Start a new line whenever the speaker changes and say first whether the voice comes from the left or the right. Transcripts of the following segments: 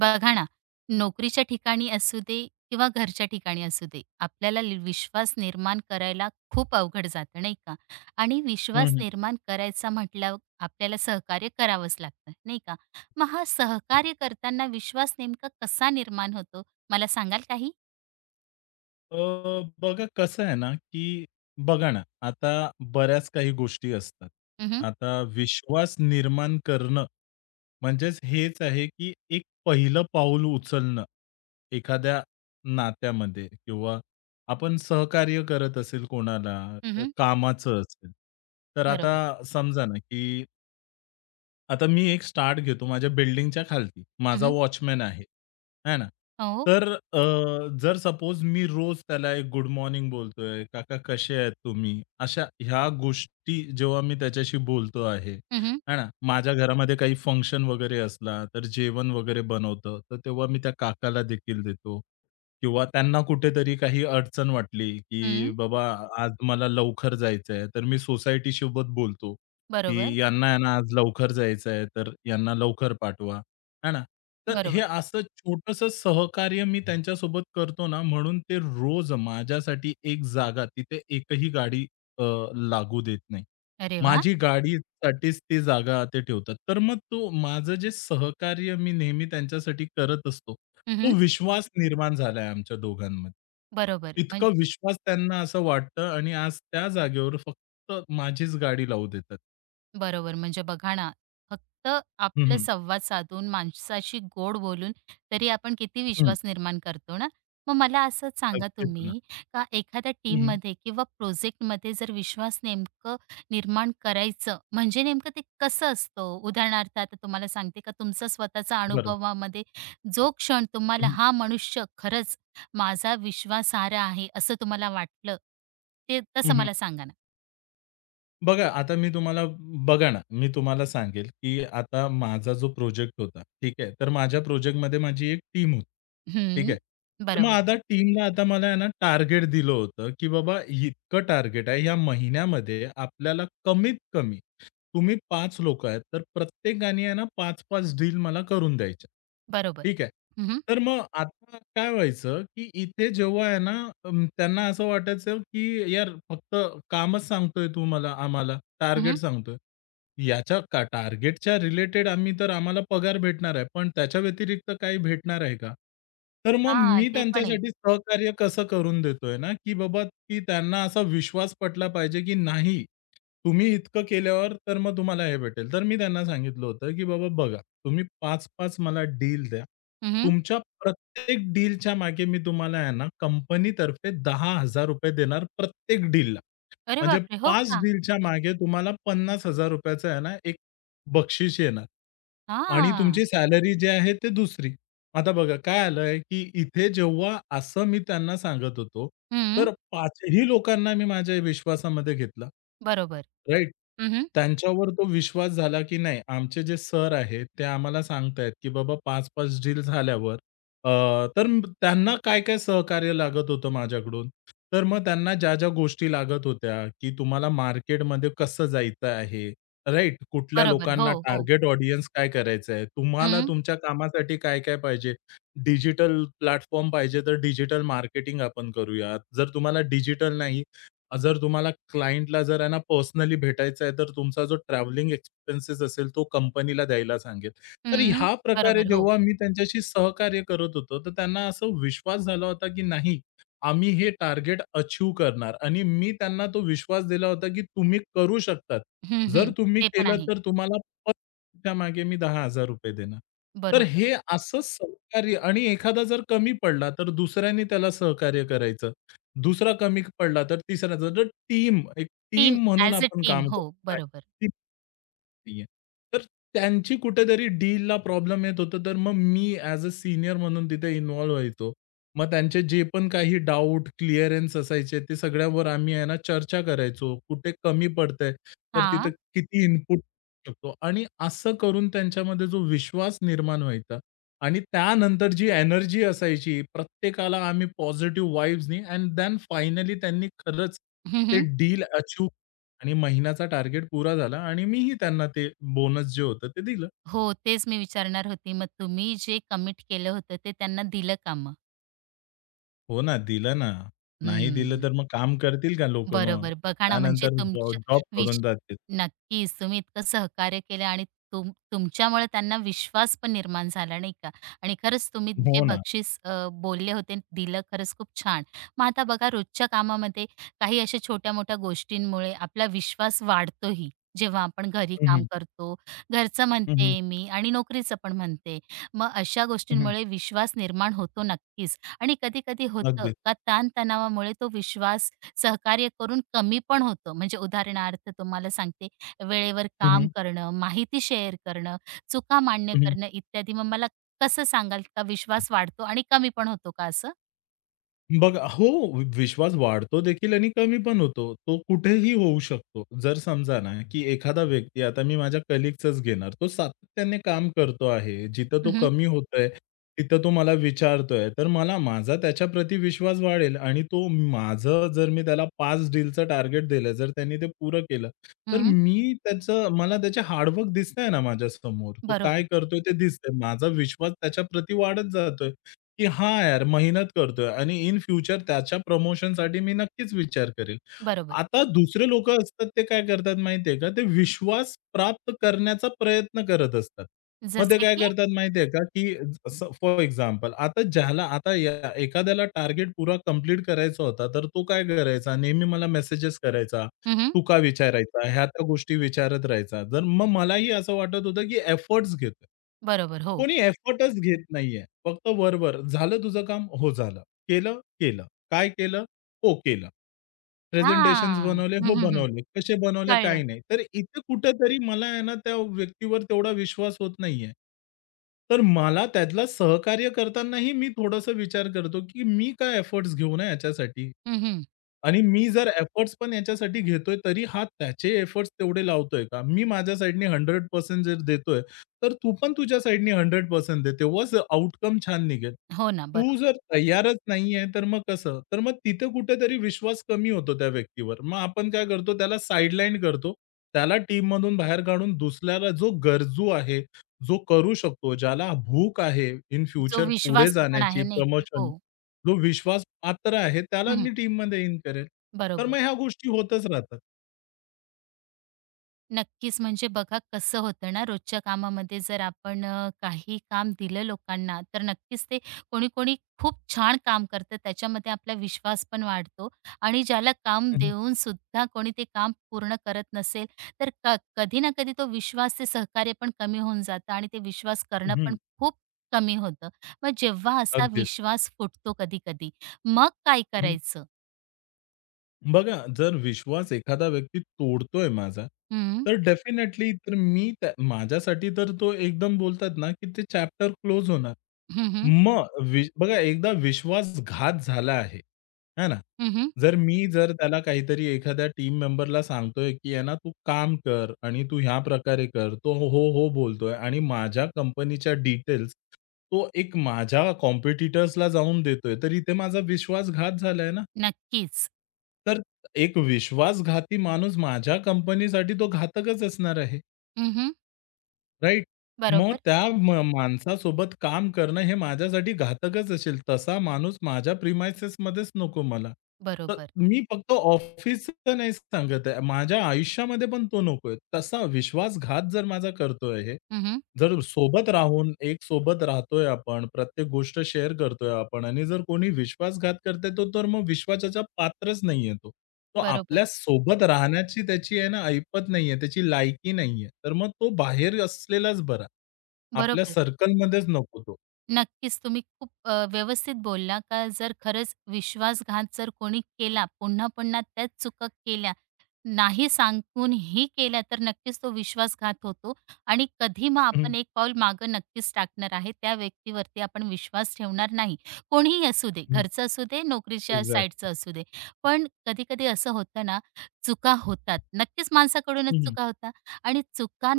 right: बघा ना, नोकरीच्या ठिकाणी असू दे किंवा घरच्या ठिकाणी असू दे, आपल्याला विश्वास निर्माण करायला खूप अवघड जातं नाही का? आणि
left: हं,
right: विश्वास
left: हं.
right: निर्माण करायचा म्हटल्यावर आपल्याला सहकार्य करावंच लागतं, नाही का? मग हा
left: हं.
right: सहकार्य करताना विश्वास नेमका कसा निर्माण होतो, मला सांगाल काही?
left: अ, बघा कसं आहे ना, की बघा ना, आता बऱ्याच काही गोष्टी असतात.
right: हं, हं.
left: आता विश्वास निर्माण करणं म्हणजेच हेच आहे, की एक पहिलं पाऊल उचलणं एखाद्या नात्यामध्ये किंवा आपण सहकार्य करत असेल कोणाला, कामाचं असेल. तर आता
right: बरोबर.
left: समजा ना, की आता मी एक स्टार्ट घेतो माझ्या बिल्डिंगच्या खालती. माझा
right: हं,
left: वॉचमन आहे. आहे ना?
right: हो.
left: तर जर सपोज मी रोज त्याला एक गुड मॉर्निंग बोलतोय, "काका कसे आहेत तुम्ही?" अशा ह्या गोष्टी जेव्हा मी त्याच्याशी बोलतो आहे,
right: हं, हं.
left: आहे ना? माझ्या घरामध्ये काही फंक्शन वगैरे असला, तर जेवण वगैरे बनवतं, तर तेव्हा मी त्या काकाला देखील देतो किंवा त्यांना कुठेतरी काही अडचण वाटली, की "बाबा आज मला लवकर जायचंय." तर मी सोसायटीसोबत बोलतो की
right: बरोबर,
left: यांना आहे ना आज लवकर जायचं आहे, तर यांना लवकर पाठवा, है ना? तर हे
right: बरोबर.
left: असं छोटंसं सहकार्य मी त्यांच्यासोबत करतो ना, म्हणून ते रोज माझ्यासाठी एक जागा तिथे एकही गाडी अ, लागू देत नाही.
right: अरे वाह!
left: माझी गाडीसाठीच ती जागा ते ठेवतात. तर मग तो माझं जे सहकार्य मी नेहमी त्यांच्यासाठी करत असतो, तो
right: हं,
left: विश्वास निर्माण झाला आमच्या दोघांमध्ये.
right: बरोबर.
left: इतका विश्वास त्यांना असं वाटतं आणि आज त्या जागेवर फक्त माझीच गाडी लावू देतात.
right: बरोबर. म्हणजे बघा ना, फक्त
left: हं,
right: आपलं
left: हं.
right: संवाद साधून, माणसाशी गोड बोलून तरी आपण किती
left: हं.
right: विश्वास निर्माण करतो ना. मग मला असंच सांगा
left: अगदीच ना.
right: तुम्ही, का एखाद्या
left: हं, हं.
right: टीममध्ये किंवा प्रोजेक्टमध्ये जर विश्वास नेमकं निर्माण करायचं, म्हणजे नेमकं ते कसं असतं? उदाहरणार्थ आता तुम्हाला सांगते का तुमचा स्वतःचा
left: बरोबर.
right: अनुभवामध्ये जो क्षण
left: हं,
right: तुम्हाला
left: हं.
right: हा मनुष्य खरंच माझा विश्वासार्ह आहे, असं तुम्हाला वाटलं, ते तसं
left: हं,
right: मला सांगा ना?
left: बघा आता मी तुम्हाला बघा ना, मी तुम्हाला सांगेल, की आता माझा जो प्रोजेक्ट होता, ठीक आहे. तर माझ्या प्रोजेक्टमध्ये माझी एक टीम होती. ठीक
right: हं,
left: आहे. तर मग
right: बरोबर.
left: आता टीमला आता मला आहे ना टार्गेट दिलं होतं, की बाबा इतकं टार्गेट आहे या महिन्यामध्ये आपल्याला कमीत कमी तुम्ही 5 लोकं आहेत, तर प्रत्येकाने आहे ना 5-5 डील मला करून द्यायच्या.
right: बरोबर.
left: ठीक आहे.
right: हं, हं.
left: तर मग आता काय व्हायचं, की इथे जेव्हा आहे ना त्यांना असं वाटायचं, की यार फक्त कामच सांगतोय तू मला आम्हाला, टार्गेट
right: हं,
left: सांगतोय. याच्या का टार्गेटच्या रिलेटेड आम्ही तर आम्हाला पगार भेटणार आहे. पण त्याच्या व्यतिरिक्त काही भेटणार आहे का? तर मग मी
right: ते पण आहे.
left: त्यांच्यासाठी सहकार्य कसं करून देतोय ना, की बाबा की त्यांना असा विश्वास पटला पाहिजे, की नाही तुम्ही इतकं केल्यावर तर मग तुम्हाला हे भेटेल. तर मी त्यांना सांगितलं होतं, की बाबा बघा तुम्ही 5-5 मला डील द्या.
right: हं,
left: तुमच्या प्रत्येक डीलच्या मागे मी तुम्हाला आहे ना कंपनीतर्फे ₹10,000 देणार प्रत्येक डीलला.
right: अरे
left: म्हणजे
right: बापरे! हो
left: 5
right: का?
left: डीलच्या मागे तुम्हाला ₹50,000 चं आहे ना, एक बक्षीस येणार आणि
right: हां.
left: तुमची सॅलरी जी आहे ते दुसरी. आता बघा काय आलंय, की इथे जेव्हा असं मी त्यांना सांगत होतो,
right: हं.
left: तर 5ही लोकांना मी माझ्या विश्वासामध्ये घेतलं.
right: बरोबर.
left: राइट?
right: हं,
left: त्यांच्यावर तो विश्वास झाला, की नाही आमचे जे सर आहेत, ते आम्हाला सांगतायत, की बाबा 5-5 डील झाल्यावर अ, त्यांना काय-काय सहकार्य लागत होतं माझ्याकडून. तर मग त्यांना ज्या-ज्या गोष्टी लागत होत्या, की तुम्हाला मार्केटमध्ये कसं जायचं आहे. राइट. कुठल्या
right: बरोबर. हो,
left: लोकांना
right: हो.
left: टार्गेट ऑडियन्स काय करायचंय? तुम्हाला
right: हं,
left: तुमच्या कामासाठी काय-काय पाहिजे? डिजिटल प्लॅटफॉर्म पाहिजे तर डिजिटल मार्केटिंग आपण करूयात. जर तुम्हाला डिजिटल नाही, जर तुम्हाला क्लायंटला जर आहे ना पर्सनली भेटायचं आहे, तर तुमचा जो ट्रॅव्हलिंग एक्सपेन्सेस असेल तो कंपनीला द्यायला सांगेल. तर
right: हं.
left: ह्या प्रकारे
right: बरोबर. हो.
left: जेव्हा मी त्यांच्याशी सहकार्य करत होतो, तर त्यांना असा विश्वास झाला होता की नाही आम्ही हे टार्गेट अचीव्ह करणार आणि मी त्यांना तो विश्वास दिला होता, की तुम्ही करू शकतात.
right: हं,
left: जर
right: हं.
left: तुम्ही
right: ते पण
left: केलं
right: आहे.
left: तर तुम्हाला पर त्या मागे मी ₹10,000 देणार. तर
right: बरोबर.
left: हे असं सहकार्य आणि एखादा जर कमी पडला, तर दुसऱ्याने त्याला सहकार्य करायचं. दुसरा कमी पडला, तर तिसरा जर टीम, एक
right: टीम
left: टीम म्हणून
right: ॲज अ
left: आपण
right: टीम.
left: काम
right: हो,
left: करतो ना,
right: बरोबर.
left: ती नाहीये. तर त्यांची कुठेतरी डीलला प्रॉब्लेम येत होता, तर मग मी ॲज अ सीनियर म्हणून तिथे इन्व्हॉल्व व्हायचो. मग त्यांचे जे पण काही डाउट, क्लिअरन्स असायचे ते सगळ्यावर आम्ही आहे ना चर्चा करायचो. कुठे कमी पडतंय, तर तिथं
right: हां.
left: किती इनपुट शकतो आणि असं करून त्यांच्यामध्ये जो विश्वास निर्माण व्हायचा आणि त्यानंतर जी एनर्जी असायची प्रत्येकाला आम्ही पॉझिटिव्ह वाइब्सनी अँड देन फायनली त्यांनी खरंच ते
right: हं,
left: डील अचीव्ह आणि महिन्याचा टार्गेट पुरा झाला आणि मीही त्यांना ते बोनस जे होतं ते दिलं.
right: हो, तेच मी विचारणार होती. मग तुम्ही जे कमिट केलं होतं ते त्यांना दिलं का मग?
left: हो ना, दिलं ना. नाही दिलं
right: हं.
left: तर मग काम करतील का लोकं मग?
right: बरोबर. बघा ना, म्हणजे
left: त्यानंतर
right: तुमच्या
left: जॉब
right: विश
left: सोडून जातील.
right: नक्कीच तुम्ही इतकं सहकार्य केलं आणि तुमच्यामुळे त्यांना विश्वास पण निर्माण झाला नाही का? आणि खरंच तुम्ही जे
left: हो ना.
right: बक्षीस बोलले होते दिलं खरंच खूप छान. मग आता बघा रोजच्या कामामध्ये काही अशा छोट्या-मोठ्या गोष्टींमुळे आपला विश्वास वाढतोही. जेव्हा आपण घरी
left: हं,
right: काम
left: हं.
right: करतो, घरचं
left: हं, हं.
right: म्हणते मी आणि नोकरीचं पण म्हणते. मग अशा गोष्टींमुळे विश्वास निर्माण होतो नक्कीच आणि कधी-कधी होतं
left: अगदी.
right: का ताण तो विश्वास सहकार्य करून कमी पण होतं. म्हणजे उदाहरणार्थ तुम्हाला सांगते, वेळेवर
left: हं,
right: काम
left: हं.
right: करणं, माहिती शेअर करणं, चुका मान्य करणं इत्यादी. मग मला कसं सांगाल का विश्वास वाढतो आणि कमी पण होतो का असं?
left: बघा हो, विश्वास वाढतो देखील आणि कमी पण होतो. तो कुठेही होऊ शकतो. जर समजा ना, की एखादा व्यक्ती आता मी माझ्या कलीगचंच घेणार. तो सातत्याने काम करतो आहे. जिथं
right: हं,
left: तो
right: हं.
left: कमी होतोय, तिथं तो मला विचारतोय. तर मला माझा त्याच्याप्रती विश्वास वाढेल आणि तो माझं जर मी त्याला 5 डीलचं टार्गेट दिलं, जर त्यांनी ते पुरं केलं, तर मी त्याचं मला त्याचे हार्ड दिसतंय ना माझ्यासमोर. तो काय
right: बरोबर,
left: करतोय ते दिसतंय. माझा विश्वास त्याच्याप्रती वाढत जातोय. की हां, यार मेहनत करतोय आणि इन फ्युचर त्याच्या प्रमोशनसाठी मी नक्कीच विचार करेल.
right: बरोबर.
left: आता दुसरे लोकं असतात ते काय करतात माहिती आहे का? ते विश्वास प्राप्त करण्याचा प्रयत्न करत असतात. मग ते
right: जसे
left: काय
right: की?
left: करतात माहिती आहे का? की फॉर एक्झाम्पल आता ज्याला आता या एखाद्याला टार्गेट पुरा कंप्लीट करायचा होता, तर तो काय करायचा? नेहमी मला मेसेजेस करायचा.
right: हं,
left: तुका विचारायचा, ह्या त्या गोष्टी विचारत राहायचा. तर मग मलाही असं वाटत होतं, की एफर्ट्स घेतोय.
right: बरोबर. हो.
left: कोणी एफर्टच घेत नाहीये. फक्त वर-वर, "झालं तुझं काम?" "हो, झालं." "केलं?" "केलं." "काय केलं?" "हो, केलं." प्रेझेंटेशन्स
right: हां.
left: बनवले?
right: हं,
left: "हो,
right: हं, हं.
left: बनवले." "कसे बनवले?" "काही
right: कळलं.
left: नाही." तर इथे कुठेतरी मला आहे ना त्या व्यक्तीवर तेवढा विश्वास होत नाहीये. तर मला त्यातला सहकार्य करतानाही मी थोडासा विचार करतो, की मी काय एफर्ट्स घेऊ ना याच्यासाठी?
right: हं,
left: आणि मी जर एफर्ट्स पण याच्यासाठी घेतोय, तरी हा त्याचे एफर्ट्स तेवढे लावतोय का? मी माझ्या साइडनी 100% जर देतोय, तर तू पण तुझ्या साइडनी 100% दे. तेव्हाच आउटकम छान निघेल.
right: हो ना, बरोबर.
left: तू जर तयारच नाहीये, तर मग कसं? तर मग तिथे कुठेतरी विश्वास कमी होतो त्या व्यक्तीवर. मग आपण काय करतो, त्याला साइडलाईन करतो. त्याला टीममधून बाहेर काढून दुसऱ्याला जो गरजू आहे, जो करू शकतो, ज्याला भूक आहे इन
right: जो
left: फ्युचर पुढे
right: विश्वासू पण
left: जाण्याची
right: आहे नाही का?
left: प्रमोशन
right: हो.
left: जो विश्वास पात्र आहे त्याला
right: हं,
left: मी टीममध्ये इन करेल. तर
right: बरोबर.
left: मग ह्या गोष्टी होतच राहतात.
right: नक्कीच. म्हणजे बघा कसं होतं ना रोजच्या कामामध्ये जर आपण काही काम दिलं लोकांना तर नक्कीच ते कोणी-कोणी खूप छान काम करतं. त्याच्यामध्ये आपला विश्वास पण वाढतो आणि ज्याला काम
left: हं, हं.
right: देऊन सुद्धा कोणी ते काम पूर्ण करत नसेल, तर कधी ना कधी तो विश्वास, ते सहकार्य पण कमी होऊन जातं आणि ते विश्वास करणं पण खूप कमी होतं. मग जेव्हा असा
left: अगदीच.
right: विश्वास फुटतो कधी-कधी, मग काय करायचं?
left: बघा, जर विश्वास एखादा व्यक्ती तोडतोय माझा,
right: हं,
left: तर डेफिनेटली तर मी त्या माझ्यासाठी तर तो एकदम बोलतात ना, की ते चॅप्टर क्लोज होणार.
right: हं, हं,
left: मग बघा एकदा विश्वासघात झाला आहे, है ना?
right: हं, हं.
left: जर मी जर त्याला काहीतरी एखाद्या टीम मेंबरला सांगतोय, की "आहे ना, तू काम कर आणि तू ह्या प्रकारे कर." तो हो, हो, हो बोलतोय आणि माझ्या कंपनीच्या डिटेल्स तो एक माझ्या कॉम्पिटिटर्सला जाऊन देतोय, तर इथे माझा विश्वासघात झालाय ना.
right: नक्कीच.
left: तर एक विश्वासघाती माणूस माझ्या कंपनीसाठी तो घातकच असणार आहे,
right: हं, हं.
left: राइट? मग
right: बरोबर,
left: त्या माणसासोबत काम करणं हे माझ्यासाठी घातकच असेल. तसा माणूस माझ्या प्रिमाइसेसमध्येच नको मला. तर
right: बरोबर.
left: मी फक्त ऑफिसचं नाही सांगत आहे, माझ्या आयुष्यामध्ये पण तो नकोय. तसा विश्वासघात जर माझा करतोय हे,
right: हं,
left: जर सोबत राहून एक सोबत राहतोय आपण, प्रत्येक गोष्ट शेअर करतोय आपण आणि जर कोणी विश्वासघात करतंय, तो तर मग विश्वासाच्या पात्रच नाहीये तो. तो
right: बरोबर,
left: आपल्या सोबत राहण्याची त्याची आहे ना ऐपत नाहीये, त्याची लायकी नाहीये. तर मग तो बाहेर असलेलाच बरा. आपल्या
right: बरोबर.
left: सर्कलमध्येच नको तो.
right: नक्कीच तुम्ही खूप व्यवस्थित बोलला का जर खरंच विश्वासघात जर कोणी केला, पुन्हा-पुन्हा त्याच चुका केल्या, नाही सांगूनही केला तर नक्कीच तो विश्वासघात होतो आणि कधी मग
left: हं,
right: आपण एक पाऊल मागं नक्कीच टाकणार आहे. त्या व्यक्तीवरती आपण विश्वास ठेवणार नाही. कोणीही असू दे,
left: हं.
right: घरचं असू दे, नोकरीच्या
left: एक्झॅक्ट.
right: साईडचं असू दे. पण कधी-कधी असं होतं ना, चुका होतात. नक्कीच माणसाकडूनच
left: हं, हं.
right: चुका होतात आणि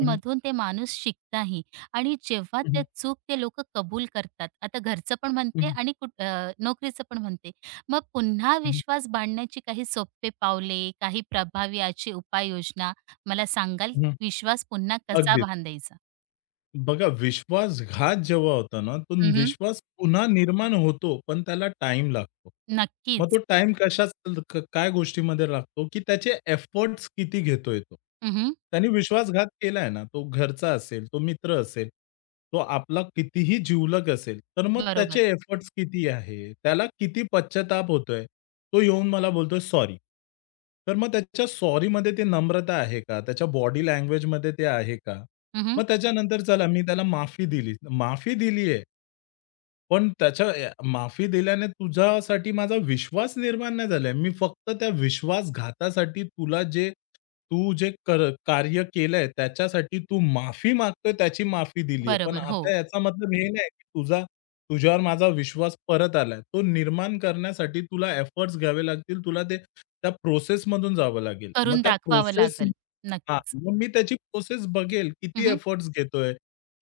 left: हं, हं.
right: ते माणूस शिकताही आणि जेव्हा त्या
left: हं,
right: चूक ते लोकं कबूल करतात. आता घरचं पण म्हणते
left: हं.
right: आणि नोकरीचं पण म्हणते. मग पुन्हा
left: हं,
right: विश्वास बांधण्याची काही सोपे पावले, काही प्रभावी अशी उपाययोजना मला सांगाल? विश्वास पुन्हा कसा
left: अगदीच.
right: बांधायचा?
left: बघा, विश्वासघात जेव्हा होतो ना, तो
right: हं, हं.
left: विश्वास पुन्हा निर्माण होतो, पण त्याला टाईम लागतो. मग तो
right: नक्कीच.
left: टाईम कशाच क काय गोष्टीमध्ये लागतो, की त्याचे एफर्ट्स किती घेतोय तो.
right: हं,
left: त्याने विश्वासघात केलाय ना, तो घरचा असेल, तो मित्र असेल, तो आपला कितीही जिवलग असेल, तर मग
right: बरोबर.
left: त्याचे एफर्ट्स किती आहे, त्याला किती पश्चाताप होतोय. तो येऊन मला बोलतोय सॉरी. तर मग त्याच्या सॉरीमध्ये ती नम्रता आहे का? त्याच्या बॉडी लँग्वेजमध्ये ते आहे का?
right: हं,
left: मग त्याच्यानंतर चला मी त्याला माफी दिली. माफी दिली आहे, पण त्याच्या माफी दिल्याने तुझ्यासाठी माझा विश्वास निर्माण नाही झालाय. मी फक्त त्या विश्वासघातासाठी तुला जे तू जे कार्य केलंय त्याच्यासाठी तू माफी मागतोय त्याची माफी दिली पण
right: बरोबर. हो.
left: आता याचा मतलब हे नाही की तुझ्यावर माझा विश्वास परत आलाय. तो निर्माण करण्यासाठी तुला एफर्ट्स घ्यावे लागतील. तुला ते त्या प्रोसेसमधून जावं लागेल. मग
right: करून
left: त्या
right: दाखवावं
left: प्रोसेस
right: लागेल.
left: हां,
right: नक्कीच.
left: मग मी त्याची प्रोसेस बघेल. किती
right: हं,
left: एफर्ट्स घेतोय?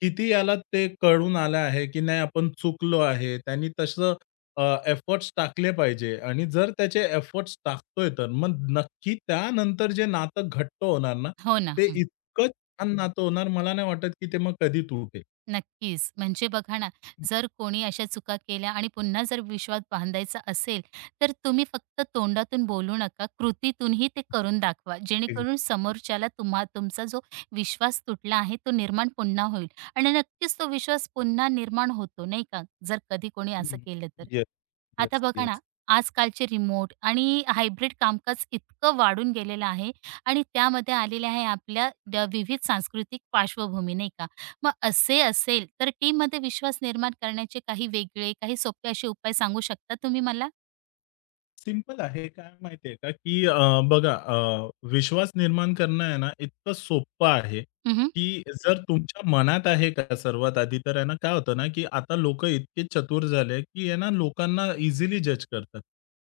left: किती याला ते कळून आलं आहे, की नाही आपण चुकलो आहे. त्यांनी तसं अ, एफर्ट्स टाकले पाहिजे आणि जर त्याचे एफर्ट्स टाकतोय तर मग नक्की त्यानंतर जे नातं घट्ट होणार ना,
right: हो ना.
left: ते इतकं छान नातं होणार मला नाही वाटत, की ते मग कधी तुटेल.
right: नक्कीच. म्हणजे बघा ना, जर कोणी अशा चुका केल्या आणि पुन्हा जर विश्वास बांधायचा असेल, तर तुम्ही फक्त तोंडातून बोलू नका, कृतीतूनही ते करून दाखवा. जेणेकरून समोरच्याला तुमचा जो विश्वास तुटला आहे, तो निर्माण पुन्हा होईल आणि नक्कीच तो विश्वास पुन्हा निर्माण होतो, नाही का? जर कधी कोणी असं केलं तर. आता
left: येस,
right: बघा ना,
left: येस.
right: आजकालचे रिमोट आणि हायब्रिड कामकाज इतकं वाढून गेलेलं आहे आणि त्यामध्ये आलेले आहे आपल्या विविध सांस्कृतिक पार्श्वभूमी, नाही का? मग असे असेल, तर टीममध्ये विश्वास निर्माण करण्याचे काही वेगळे, काही सोपे असे उपाय सांगू शकता तुम्ही मला?
left: सिंपल आहे. काय माहिती आहे का, की बघा विश्वास निर्माण करणं आहे ना, इतकं सोपं आहे,
right: हं, हं.
left: की जर तुमच्या मनात आहे का सर्वात आधी तर आहे ना, काय होतं ना, की आता लोकं इतके चतुर झाले, की आहे ना, लोकांना इझिली जज करतात.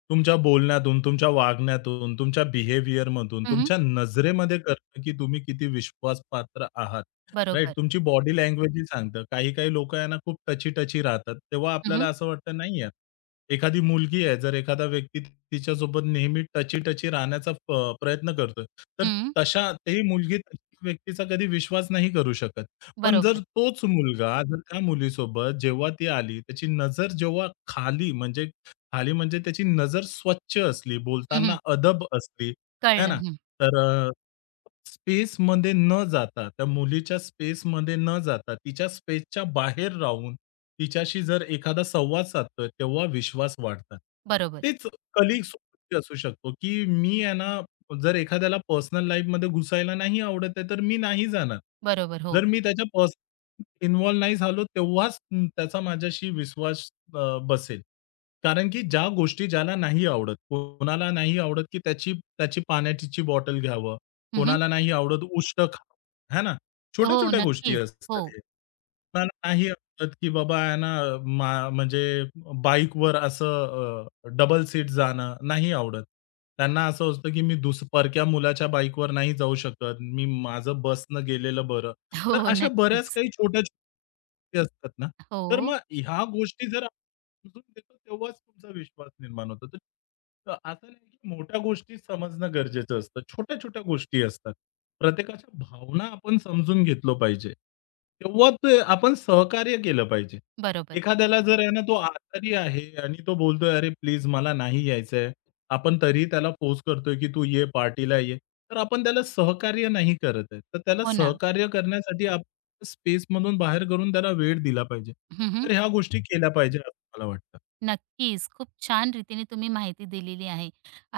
left: तुमच्या बोलण्यातून, तुमच्या वागण्यातून, तुमच्या बिहेवियरमधून, तुमच्या नजरेमध्ये कळतं, की तुम्ही किती विश्वासपात्र आहात. राइट.
right: बरोबर.
left: तुमची बॉडी लँग्वेजही सांगतं. काही-काही लोकं आहे ना खूप टची-टची राहतात. तेव्हा
right: हं,
left: आपल्याला
right: हं.
left: असं वाटतं नाही यार, एखादी मुलगी आहे जर एखादा व्यक्ती तिच्यासोबत नेहमी टची-टची राहण्याचा प्रयत्न करतोय, तर तशा ती मुलगी तशा व्यक्तीचा कधी विश्वास नाही करू शकत. पण जर
right: बरोबर.
left: तोच मुलगा जर त्या मुलीसोबत जेव्हा ती आली, त्याची नजर जेव्हा खाली म्हणजे खाली म्हणजे त्याची नजर स्वच्छ असली, बोलताना
right: हं,
left: अदब असली, है
right: कळलं.
left: ना?
right: हं.
left: तर स्पेसमध्ये न जाता, त्या मुलीच्या स्पेसमध्ये न जाता, तिच्या स्पेसच्या बाहेर राहून, तिच्याशी जर एखादा संवाद साधतोय, तेव्हा विश्वास वाढतात.
right: बरोबर.
left: तेच कलीग्स असू शकतो, की मी आहे ना, जर एखाद्याला पर्सनल लाईफमध्ये घुसायला नाही आवडत आहे, तर मी नाही जाणार.
right: बरोबर. हो.
left: जर मी त्याच्या पर्सनल इन्व्हॉल्व नाही झालो, तेव्हाच त्याचा माझ्याशी विश्वास बसेल. कारण की ज्या गोष्टी ज्याला नाही आवडत, कोणाला नाही आवडत, की त्याची त्याची पाण्याची बॉटल घ्यावं
right: हं,
left: कोणाला नाही आवडत उष्ट खा है ना?
right: हो,
left: छोट्या-छोट्या गोष्टी
right: नक्कीच. हो.
left: असतात हे. कोणाला नाही आवडत, की बाबा आहे ना म्हणजे बाईकवर असं डबल सीट जाणं नाही आवडत. त्यांना असं असतं, की मी परक्या मुलाच्या बाईकवर नाही जाऊ शकत. मी माझं बसनं गेलेलं बरं. तर
right: हो,
left: अशा बऱ्याच
right: नक्कीच.
left: काही छोट्या-छोट्या गोष्टी असतात ना. तर मग
right: हो.
left: ह्या गोष्टी जर समजून घेतो तेव्हाच तुमचा विश्वास निर्माण होतो. तर असं नाही की मोठ्या गोष्टी समजणं गरजेचं असतं. छोट्या-छोट्या गोष्टी असतात. प्रत्येकाच्या भावना आपण समजून घेतलं पाहिजे. तेव्हा ते आपण सहकार्य केलं पाहिजे.
right: बरोबर.
left: एखाद्याला जर आहे ना तो आजारी आहे आणि तो बोलतोय, "अरे प्लीज मला नाही यायचंय." आपण तरीही त्याला फोर्स करतोय की "तू ये, पार्टीला ये." तर आपण त्याला सहकार्य नाही करत आहे. तर त्याला
right: हो ना.
left: सहकार्य करण्यासाठी आपण स्पेसमधून बाहेर करून त्याला वेळ दिला पाहिजे.
right: हं.
left: तर ह्या गोष्टी केल्या पाहिजे. मला वाटतं.
right: नक्कीच. खूप छान रीतीने तुम्ही माहिती दिलेली आहे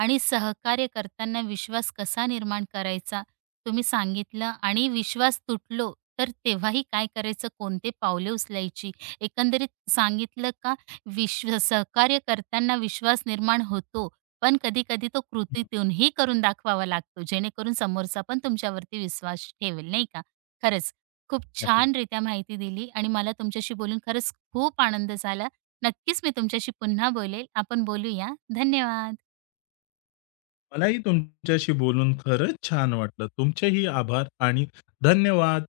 right: आणि सहकार्य करताना विश्वास कसा निर्माण करायचा तुम्ही सांगितलं आणि विश्वास तुटलो तर तेव्हाही काय करायचं, कोणते पावले उचलायची. एकंदरीत सांगितलं का सहकार्य करताना विश्वास निर्माण होतो, पण कधी-कधी तो
left: हं,
right: कृतीतूनही करून दाखवावा लागतो, जेणेकरून समोरचा पण तुमच्यावरती विश्वास ठेवेल, नाही का? खरंच खूप
left: नक्की.
right: छानरित्या माहिती दिली आणि मला तुमच्याशी बोलून खरंच खूप आनंद झाला. नक्कीच मी तुमच्याशी पुन्हा बोलेल. आपण बोलूया. धन्यवाद.
left: मलाही तुमच्याशी बोलून खरंच छान वाटलं. तुमचेही आभार आणि धन्यवाद.